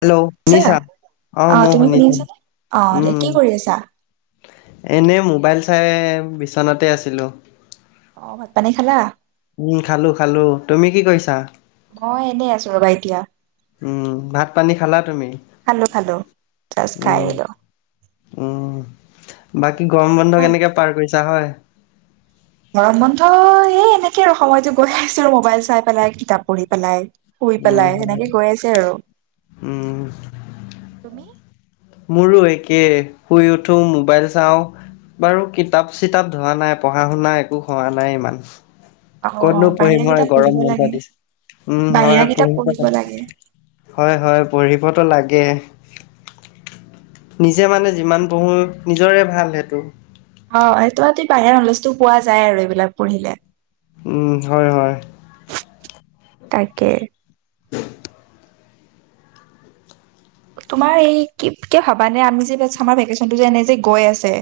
Hello ছা শুনিছা অ মই তুমি শুনি শুনিছো আছানে অ দে উম কি উম কৰি আছা এনেই মোবাইল চাই বিচনাতে আছিলোঁ অ ভাত পানী খালা উম খালো খালো তুমি কি কৰিছা মই এনেই আছো ৰবা এতিয়া উম ভাত পানী খালা তুমি খালো খালো জাষ্ট খাই উম আহিলো উম বাকী গৰম ঘৰত বন্ধ ভাল কেনেকে পাৰ কৰিছা হয় গৰম বন্ধ এই এনেকে আৰু সময়টো গৈ আছে আৰু মোবাইল চাই পেলাই কিতাপ পঢ়ি পেলাই শুই উম, পেলাই হয়। সেনেকে গৈ আছে আৰু উম, তুমি মোৰো একে শুই উঠো মোবাইল চাওঁ বাৰু কিতাপ চিতাপ ধৰা নাই পঢ়া শুনা একো হোৱা নাই ইমান অ কতনো পঢ়িম বাহিৰা হয় কিতাপ গৰম পঢ়িব বন্ধা লাগে দিছে উম হয় পঢ়িব লাগে হয় হয় পঢ়িবতো লাগে নিজে মানে যিমান পঢ়ো নিজৰে ভাল সেইটো অ সেইটো হতি বাহিৰ নলেজো পোৱা যায় আৰু এইবিলাক পঢ়িলে উম হয় হয় তাকে [unintelligible] তোমাৰ এই কিপ, কে ভাবা নে আমি যে ছামাৰ ভেকেচনটো যে এনে যে গৈ আছে।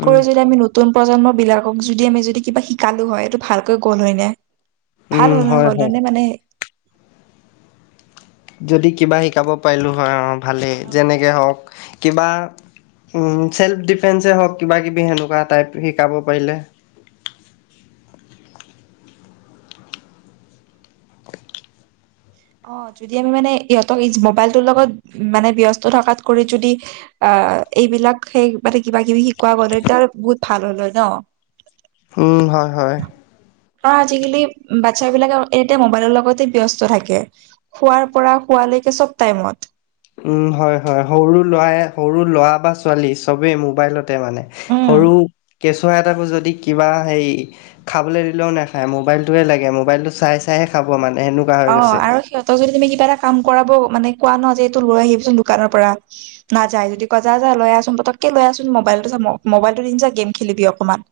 উম, যদি আমি নতুন প্ৰজন্মবিলাকক যদি আমি যদি কিবা শিকালোঁ হয়, ত' ভালকৈ গ'ল হৈ নে? ভাল উম, হ'ল, হয়, হয়। হ'লেনে মানে- যদি কিবা শিকাব পাৰিলোঁ হয়, অ' ভালে, যেনেকে হওঁক। কিবা উম, চেল্ফ ডিফেন্সে হওঁক, কিবাকিবি সেনেকুৱা টাইপ, শিকাব পাৰিলে। অ', যদি আমি মানে ইহঁতক ইছ মোবাইলটোৰ লগত, মানে ব্যস্ত থাকাত কৰি যদি - অহ, এইবিলাক সেই মানে কিবাকিবি সেই কোৱা গলেত, বহুত ভাল হ'ল হয় ন। উম, হয় হয়। অ' আজিকালি ম' বাচ্চাবিলাকে অ' এতিয়া ম'বাইলৰ লগতে ব্যস্ত থাকে। খোৱাৰ পৰা শোৱালৈকে চব টাইমত। উম, হয় হয়। সৰু ল'ৰাই, সৰু ল'ৰা বা ছোৱালী, চবে ম'বাইলত - তে মানে। উম সৰু কেঁচুৱা এটাকো যদি কিবা সেই - খাবলৈ দিলেওঁ নেখায়, ম'বাইলটোৱে লাগে। ম'বাইলটো চাই চাইহে খাব মানে, হেন - অহ, আৰু সিহঁতৰ যদি তুমি কিবা এটা কাম কৰাব, মানে কোৱা ন' যে এইটো লৈ আহিব দোকানৰ পৰা। নাযায়। যদি কয়, 'যা যা, লৈ আচোন পতকে লৈ আহচোন ম'বাইলটোযে ম-ম'বাইলটো দিম যা, গেম খেলিবি অকণমান'।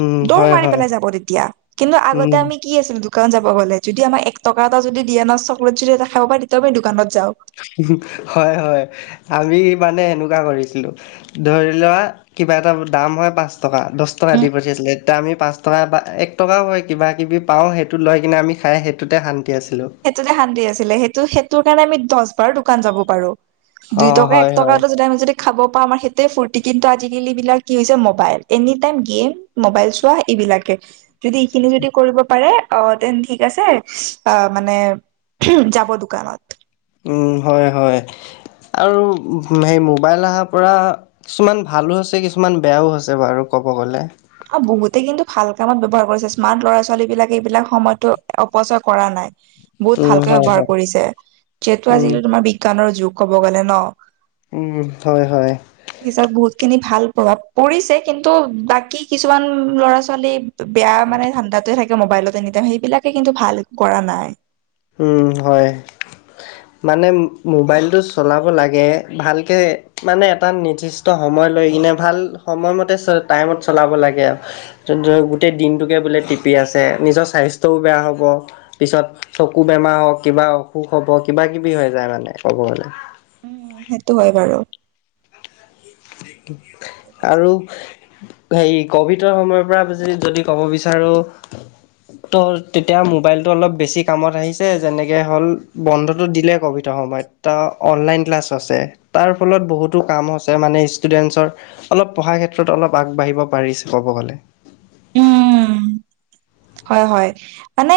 উম, দৌৰ হয়, মাৰি হয়, পেলাই যাব তেতিয়া। কিন্তু আগতে উম। আমি - কি আছিল দোকানত যাব গ'লে? যদি আমাৰ এক টকা এটা যদি দিয়ে ন', চকলেট যদি এটা খাব পায়, তেতিয়াও আমি দোকানত যাওঁ। হয় হয়। আমি মানে এনেকুৱা কৰিছিলোঁ। ধৰি লোৱা, কিবা এটা দাম হয় পাঁচ টকা, দহ টকা উম দি পঠিয়াইছিলে। ডামি পাঁচ টকা এটা, এক টকাও হয় কিবাকিবি পাওঁ। সেইটো লৈকিনে আমি খাই, সেইটোতে শান্তি আছিলোঁ। সেইটোতে শান্তি আছিলোঁ। সেইটো সেইটোৰ কাৰণে আমি দহবাৰ দোকান যাব পাৰোঁ। অ দুই টকা এক হয় হয় টকাটো যদি আমি যদি - খাব পাম আ' সেইটোৱে ফুৰ্তি। কিন্তু আজিকালিবিলাক কি হৈছে, ম'বাইল, এনিটাইম গেম - ম'বাইল ছোৱা এইবিলাকে। যদি এইখিনি যদি কৰিব পাৰে আ' দেন থিক আছে। অ' - মানে যাব দোকানত। উম, হয় হয়। আৰু মে-ম'বাইল আহা পৰা - কিছুমান ভালো আছে, কিছুমান বেয়াও আছে বাৰু ক'ব গ'লে। অৰু বহুতে কিন্তু ভাল কামত ব্যৱহাৰ কৰিছে। স্মাৰ্ট ল'ৰা-ছোৱালীবিলাকে এইবিলাক সময়টো অপচয় কৰা নাই। বহুত উম ভালকে হয় ব্যৱহাৰ হয় কৰিছে। যিহেতু উম আজিকালি তোমাৰ বিজ্ঞানৰ যুগ ক'ব গ'লে ন'। উম, হয় হয়। পিছত বহুতখিনি ভাল প্ৰভাৱ পৰিছে, কিন্তু বাকী কিছুমান ল'ৰা-ছোৱালী - বেয়া মানে ধান্দাতে থাকে ম'বাইলত এনিটাইম। সেইবিলাকে কিন্তু ভাল কৰা নাই। উম, হয়। মানে ম'বাইলটো চলাব লাগে, ভালকে মানে এটা নিৰ্দিষ - ষ্ট সময় লৈ কিনে ভাল সময়মতে চ' টাইমত চলাব লাগে আৰু। যোনটো গোটেই দিনটোকে বোলে টিপি আছে। নিজৰ স্বাস্থ্যও বেয়া হ'ব, পিছত - চকু বেমাৰ হওঁক কিবা অসুখ হ'ব, কিবাকিবি হৈ যায় মানে, ক'ব গ'লে। উম, সেইটো হয় বাৰু। আৰু - হেৰি ক'ভিডৰ সময়ৰ পৰা য-যদি ক'ব বিচাৰোঁ। ত তেতিয়া ম'বাইলটো অলপ বেছি কামত আহিছে। যেনেকে হ'ল বন্ধটো দিলে ক'ভিডৰ সময়ত। ত' অনলাইন ক্লাছ আছে। তাৰ ফলত বহুতো কামো আছ - ছে মানে ষ্টুডেণ্টছৰ অলপ পঢ়া ক্ষেত্ৰত অলপ আগবাঢ়িব পাৰিছ, ক'ব গ'লে। উম, হয় হয়। মানে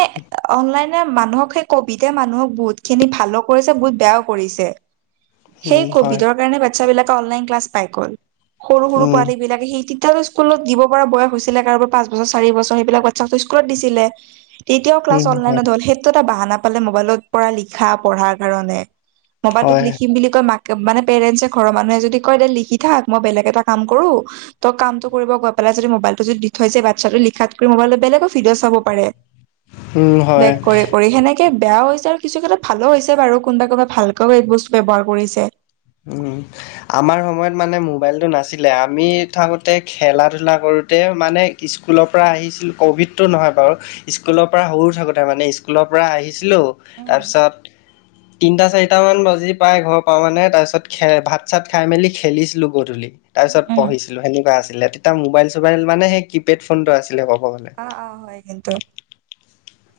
অনলাইনে মানুহক সেই - ক'ভিডতে মানুহক বহুতখিনি ভালো কৰিছে, বহুত বেয়াও কৰিছে। সেই উম হয় কভিডৰ কাৰণে বাচ্ছা বিলাক অনলাইন ক্লাছ পাই গ'ল। সৰু-সৰু উম পোৱালিবিলাকে সেইটি স্কুলত দিব পৰা বয়স হৈছিলে। কাৰোবাৰ পাঁচ বছৰ, চাৰি বছৰ সেইবিলাক বাচ্ছাটো স্কুলত দিছিলে। তেতিয়াও ক্লাছ উম হয় অনলাইনত হ'ল। সেইটো এটা বাহানা পালে মোবাইলৰ পৰা লিখা-পঢ়াৰ কাৰণে। মোবাইলটোত হয় লিখিম বুলি কৈ মাক মানে পেৰেণ্টছে ঘৰৰ মানুহে যদি কয় দে লিখি থাক। মই বেলেগ এটা কাম কৰো। ত' কামটো কৰিব গৈ পেলাই যদি মোবাইল দি থৈ যায়, বাচ্ছাটো লিখাতকৈ মোবাইলত বেলেগো ভিডিঅ' চাব পাৰে। উম হয় বেক কৰে কৰি। সেনেকে বেয়াও হৈছে আৰু কিছু ক্ষেত্ৰত ভালো হৈছে বাৰু কোনবা কোনবা ভালকৈ এই বস্তু ব্যৱহাৰ কৰিছে। উম। আমাৰ সময়ত মানে মোবাইলটো নাছিলে। আমি থাকোঁতে খেলা-ধূলা কৰোঁতে মানে স্কুলৰ পৰা আহিছিলোঁ। ক'ভিডটো নহয় বাৰু। স্কুলৰ পৰা সৰু থাকোঁতে মানে। স্কুল স্কুলৰ পৰা আহিছিলোঁ। উম তাৰপিছত তিনটা, চাৰিটামান বাজি পাই ঘৰ পাওঁ মানে। তাৰপিছত খে ভাত-চাত খাই মেলি খেলিছিলোঁ গধূলি। উম তাৰপিছত উম পঢ়িছিলো সেনেকুৱা আছিলে। তেতিয়া মোবাইল-চোবাইল মানে সেই কিপেড ফোনটো আছিলে ক'ব গ'লে। অ অ হয় কিন্তু।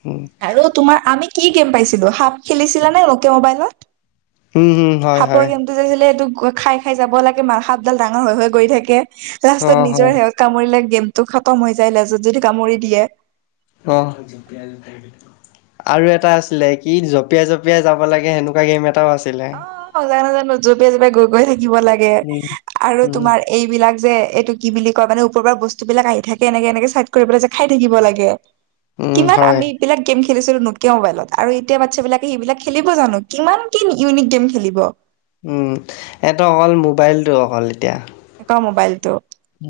উম। আৰু তোমাৰ আমি কি গেম পাইছিলোঁ? সাপ খেলিছিলা নে নকীয়া মোবাইলত? উম উম। হয় সাপৰ হয়। গেমটো এইটো খাই-খাই যাব লাগে। মা সাপডাল ডাঙৰ হৈ হৈ গৈ থাকে। লাষ্টত অ', নিজৰ হয়, সেহত কামুৰিলে গেমটো খতম হৈ যায়, লেজত যদি কামুৰি দিয়ে। অ আৰু এটা আছিলে, কি জপিয়াই জপিয়াই যাব লাগে সেনেকুৱা গেম এটাও আছিল। অ [unintelligible] জপিয়াই জপিয়াই গৈ গৈ থাকিব লাগে উম, আৰু উম, তোমাৰ এইবিলাক যে এইটো কি বুলি কয়! মানে ওপৰৰপৰা বস্তুবিলাক আহি থাকে এনেকে-এনেকে চাইড কৰিবলৈ যে খাই থাকিব লাগে। উম, কিমান হয়, আমি বিলাক গেম খেলিছিলো নকীয়া মোবাইলত আৰু এতিয়া বাচ্ছাবিলাকে সেইবিলাক খেলিব জানোঁ? কিমান কিনি ইউনিক গেম খেলিব। উ [unintelligible] অকল মোবাইলটো অকল এতিয়া। [unintelligible] মোবাইলটো।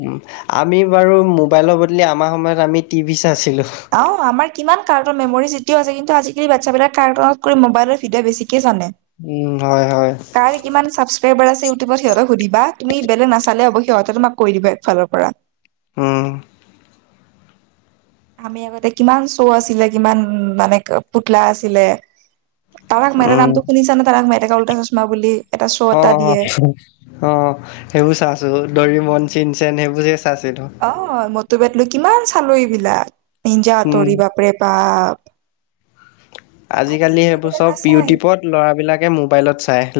উ আমি বাৰু মোবাইলৰ বদলি আমাৰ সময়ত আমি টিভি চাইছিলোঁ। আও আমাৰ কিমান কাৰ্টৰ মেমৰিজ এতিয়াও আছে কিন্তু আজিকালি বাচ্ছাবিলাক কাৰ্টনত কৰি মোবাইলৰ ভিডিঅ' বেছিকে জানে। উম, হয়, হয়, তাৰ কিমান চাব [unintelligible] সুধিবা তুমি বেলেগ নাচালে হ'ব। সিহঁতে তোমাক কৈ দিব একফালৰ পৰা। উ আমি আগতে কিমান শ্ব' আছিলে কিমান মানে পুতলা আছিলে। তাৰাক মেহতা উম, নামটো শুনিছা নে? তাৰাক মেহতা কা উল্টা চচমা বুলি? এটা শ্ব' অ অ এটা দিয়ে অ সেইবোৰ চাইছো। ডৰিমন চিন চেন সেইবোৰহে চাইছিলো। অ 'মটু পেটলু' কিমান চালো এইবিলাক 'নিঞ্জা উম হাতৰি' বাপৰে বাপ আজিকালি সেইবোৰ এইবিলাক চব নাচায় ইউটিউবত ল'ৰাবিলাকে মোবাইলত চায়।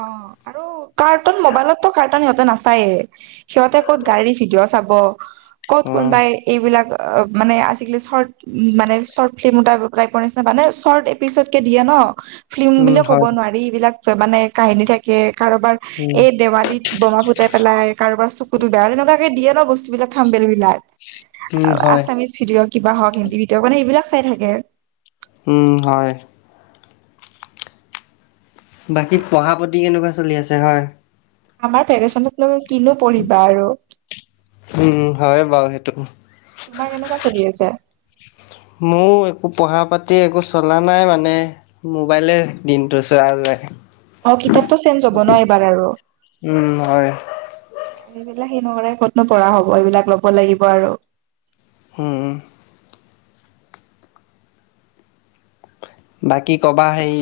অ আৰু কাৰ্টুন, মোবাইলতটো কাৰ্টুন সিহঁতে নাচায়ে। সিহঁতে ক'ত গাড়ী ভিডিঅ' চাব। ক'ত অ কোনবাই এইবিলাক মানে আজিকালি চৰ্ট উ' মানে চৰ্ট ফিল্ম টাইপ টাইপৰ নিচিনা মানে চৰ্ট এপিচডকে দিয়ে ন' ফিল্ম উম বুলি ক'ব হয় নোৱাৰি এইবিলাক, মানে কাহিনী থাকে কাৰোবাৰ উম এই দেৱালীত বমা ফুটাই পেলাই কাৰোবাৰ চকুতো বেয়া এনেকুৱাকে দিয়ে ন বস্তু বিলাক থামবেল উম বিলাক হয় আছামিচ ভিডিঅ' কিবা হওঁক হিন্দী ভিডিঅ' মানে এইবিলাক চাই থাকে হুম হয় বাকী পঢ়া প্ৰতি কেনেকুৱা চলি আছে হয় আমাৰ ফেৰেচনত ন কিনো পঢ়িবা আৰু উম হয় বাৰু সেইটো তোমাৰ কেনেকুৱা চলি আছে মোৰ একো পঢ়া পাতি একো চলা নাই মানে মোবাইলে দিনটো চোৱা যায় অ কিতাপটো চেঞ্জ হ'ব ন এইবাৰ আৰু উম হয় সেইবিলাক [unintelligible] ক'ত ন পঢ়া হ'ব এইবিলাক ল'ব লাগিব আৰু হুম উম বাকী ক'ৰবাৰ সেই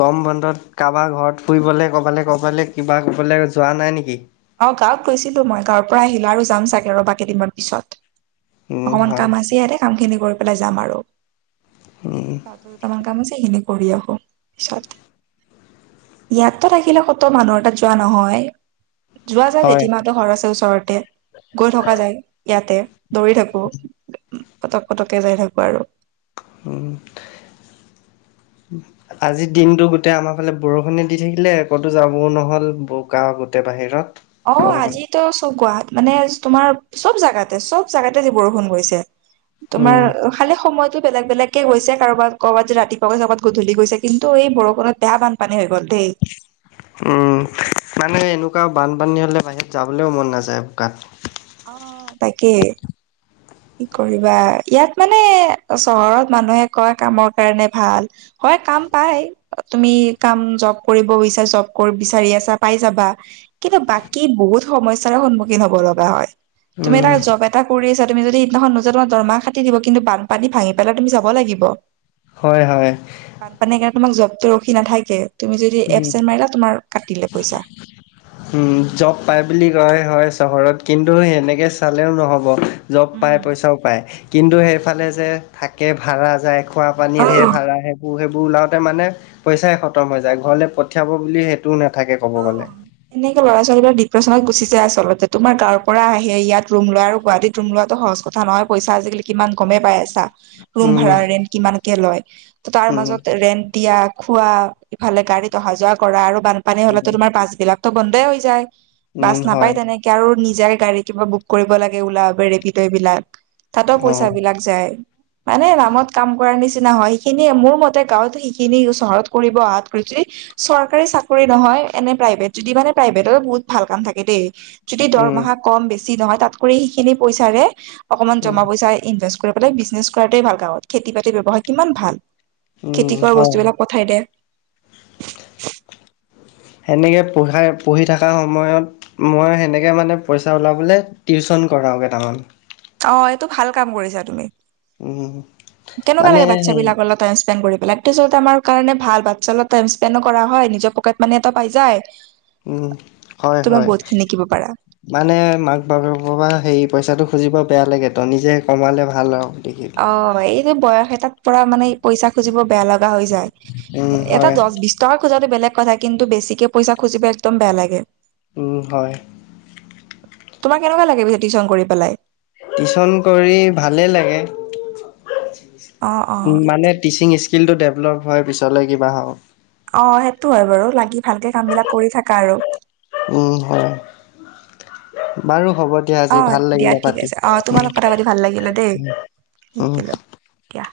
গৰম বন্ধত কাৰোবাৰ ঘৰত ফুৰিবলৈ ক'ৰবালৈ ক'ৰবালৈ কিবা ক'বলৈ যোৱা নাই নেকি অ গাঁৱত গৈছিলো মই গাঁৱৰ পৰা আহিলা আৰু যাম চাগে ৰ'বা কেইদিনমান পিছত উম অকমান কাম হয় আছে ইয়াতে কামখিনি কৰি পেলাই যাম আৰু উম উম দুটামান কাম আছে সেইখিনি কৰি আহো পিছত ইয়াতটো থাকিলে ক'ত মানুহৰ তাত যোৱা নহয় যোৱা যায় হয় জেঠীমাহঁতৰ ঘৰ আছে ওচৰতে গৈ থকা যায় ইয়াতে দৌৰি থাকো পটক পটকে যাই থাকো আৰু উম হ আজি দিনটো গোটেই আমাৰ ফালে বৰষুণে দি থাকিলে ক'তো যাবওঁ নহ'ল বোকা গোটেই বাহিৰত অ ক'ব গ'লে আজিতো চব গুৱাহাট মানে তোমাৰ চব জাগাতে চব জাগাতে আজি বৰষুণ পৰিছে উম তোমাৰ খালি সময়তো বেলেগ বেলেগ কে গৈছে কাৰবাত ক'ৰবাত যদি ৰাতিপুৱা গৈছে ক'ৰবাত গধূলি গৈছে কিন্তু এই বৰষুণত বেয়া বানপানী হৈ গ'ল দেই উম মানে এনেকুৱা বানপানী হ'লে বাহিৰত যাবলৈও মন নাযায় বোকাত অ তাকে কি কৰিবা ইয়াত মানে চহৰত মানুহে কয় কামৰ কাৰণে ভাল। হয় কাম পাই। তুমি কাম জব কৰিব বিচাৰিছা জব কৰিব বিচাৰি আছা পাই যাবা। কিন্তু বাকী বহুত সমস্যাৰ সন্মুখীন হ'ব লগা হয় তুমি উম তাৰ জব এটা কৰি আছা তুমি যদি সেইদিনাখন নোযোৱা তোমাৰ দৰমহা কাটি দিব কিন্তু বান পানী ভাঙি পেলাই তুমি যাব লাগিব। হয় হয় বানপানীৰ কাৰণে তোমাৰ জবটো ৰখি নাথাকে তুমি যদি উম এপচেন মাৰিলা তোমাৰ কাটিলে পইচা। উম জব পাই বুলি কয় হয় চহৰত কিন্তু সেনেকে চালেও নহ'ব। জব পায় পইচাও পায় কিন্তু সেইফালে যে থাকে ভাড়া যায়। খোৱা পানীৰ হে অ', ভাড়া সেইবোৰ সেইবোৰ ওলাওতে মানে পইচাই খতম হৈ যায় ঘৰলে পঠিয়াব বুলি একো নাথাকে ক'ব গ'লে। এনেকে ল'ৰা ছোৱালীবিলাক ডিপ্ৰেচনত গুচি যায় আচলতে তোমাৰ গাঁৱৰ পৰা আহে ইয়াত ৰুম লয় আৰু গুৱাহাটীত ৰুম লোৱাটো সহজ কথা নহয় পইচা আজিকালি কিমান গমেই পাই আছা। ৰুম উম, ভাড়া ৰেন্ট কিমানকে লয় ত' তাৰ উম, মাজত ৰেন্ট দিয়া খোৱা ইফালে গাড়ীত অহা যোৱা কৰা আৰু বানপানী হ'লেটো উম, তোমাৰ বাছ বিলাকতো বন্ধই হৈ যায়। উম, বাছ নাপায় হয় তেনেকে আৰু নিজাৰে গাড়ী কিবা বুক কৰিব লাগে ওলা উবেৰ ৰেপিড' এইবিলাক। তাতো পইচা অ', বিলাক যায়। মানে নামত কাম কৰাৰ নিচিনা হয় সেইখিনিয়ে মোৰ মতে গাঁৱত সেইখিনি চহৰত কৰিব অহাত কৈ যদি চৰকাৰী চাক- কৰি নহয় এনে প্ৰাইভেট যদি মানে প্ৰাইভেটত বহুত ভাল কাম থাকে দেই, যদি উম, দৰমাহা কম বেছি- বেছি নহয়, তাতকৈ সেইখিনি পইচাৰে অকমান উম, জমা পইচা ইনভেষ্ট- কৈ পেলাই বিজনেছ কৰাটোৱে ভাল গাৱঁত, খেতি বাতিৰ ব্যৱহাৰ কিমান ভাল উম, খেতি কৰা হয়। বস্তুবিলাক পঠাই দে। সেনেকে পঢ়াই পঢ়ি থকা সময়ত- মই সেনেকে মানে পইচা ওলাবলে টিউচন কৰাও কেইটামান। অঁ এইটো ভাল কাম কৰিছা তুমি। উম, কেনেকুৱা মানে লাগে বাৎচ্ছা হেৰি বিলাকৰ লগত টাইম স্পেণ্ড কৰি পেলাই। টিউচনটো আমাৰ কাৰণে ভাল, বাৎচ্ছা লগত টাইম স্পেণ্ডো কৰা হয় নিজৰ পকেট মানি এটা পাই যায়। উম, হয়, তোমাৰ হয়। বহুত খিনি শিকিব পাৰা। মানে মাক বাপেকপা হেই পইচাটো খুজিব বেয়া লাগে ত নিজে কমালে ভাল আৰু দেখি। অঁ মানে এইটো বয়স এটাত পৰা মানে পইচা খুজিব বেয়া লগা হৈ যায়, উম এটা হয় দশ বিশ- টকা খোজাটো বেলেগ কথা, কিন্তু বেছিকে পইচা খুজিব একদম বেয়া লাগে। উম' হয়। তোমাৰ কেনেকুৱা লাগে পিছে টিউচন কৰি পেলাই? টিউচন কৰি ভালে লাগে, অ অ উম মানে- টিচিং স্কিলটো ডেভলপ হয় পিছলৈ কিবা হওক। অঁ সেইটো হয় বাৰু, লাগি ভালকে কাম বিলাক কৰি থাকা আৰু। উম' হয়, বাৰু হ'ব- দিয়া আজি অঁ ভাল দিয়া লাগিলে ঠিক পাতি আছে, অঁ উম তোমালগত কথা পাতি ভাল লাগিলে দেই, উম শিকিলো দিয়া।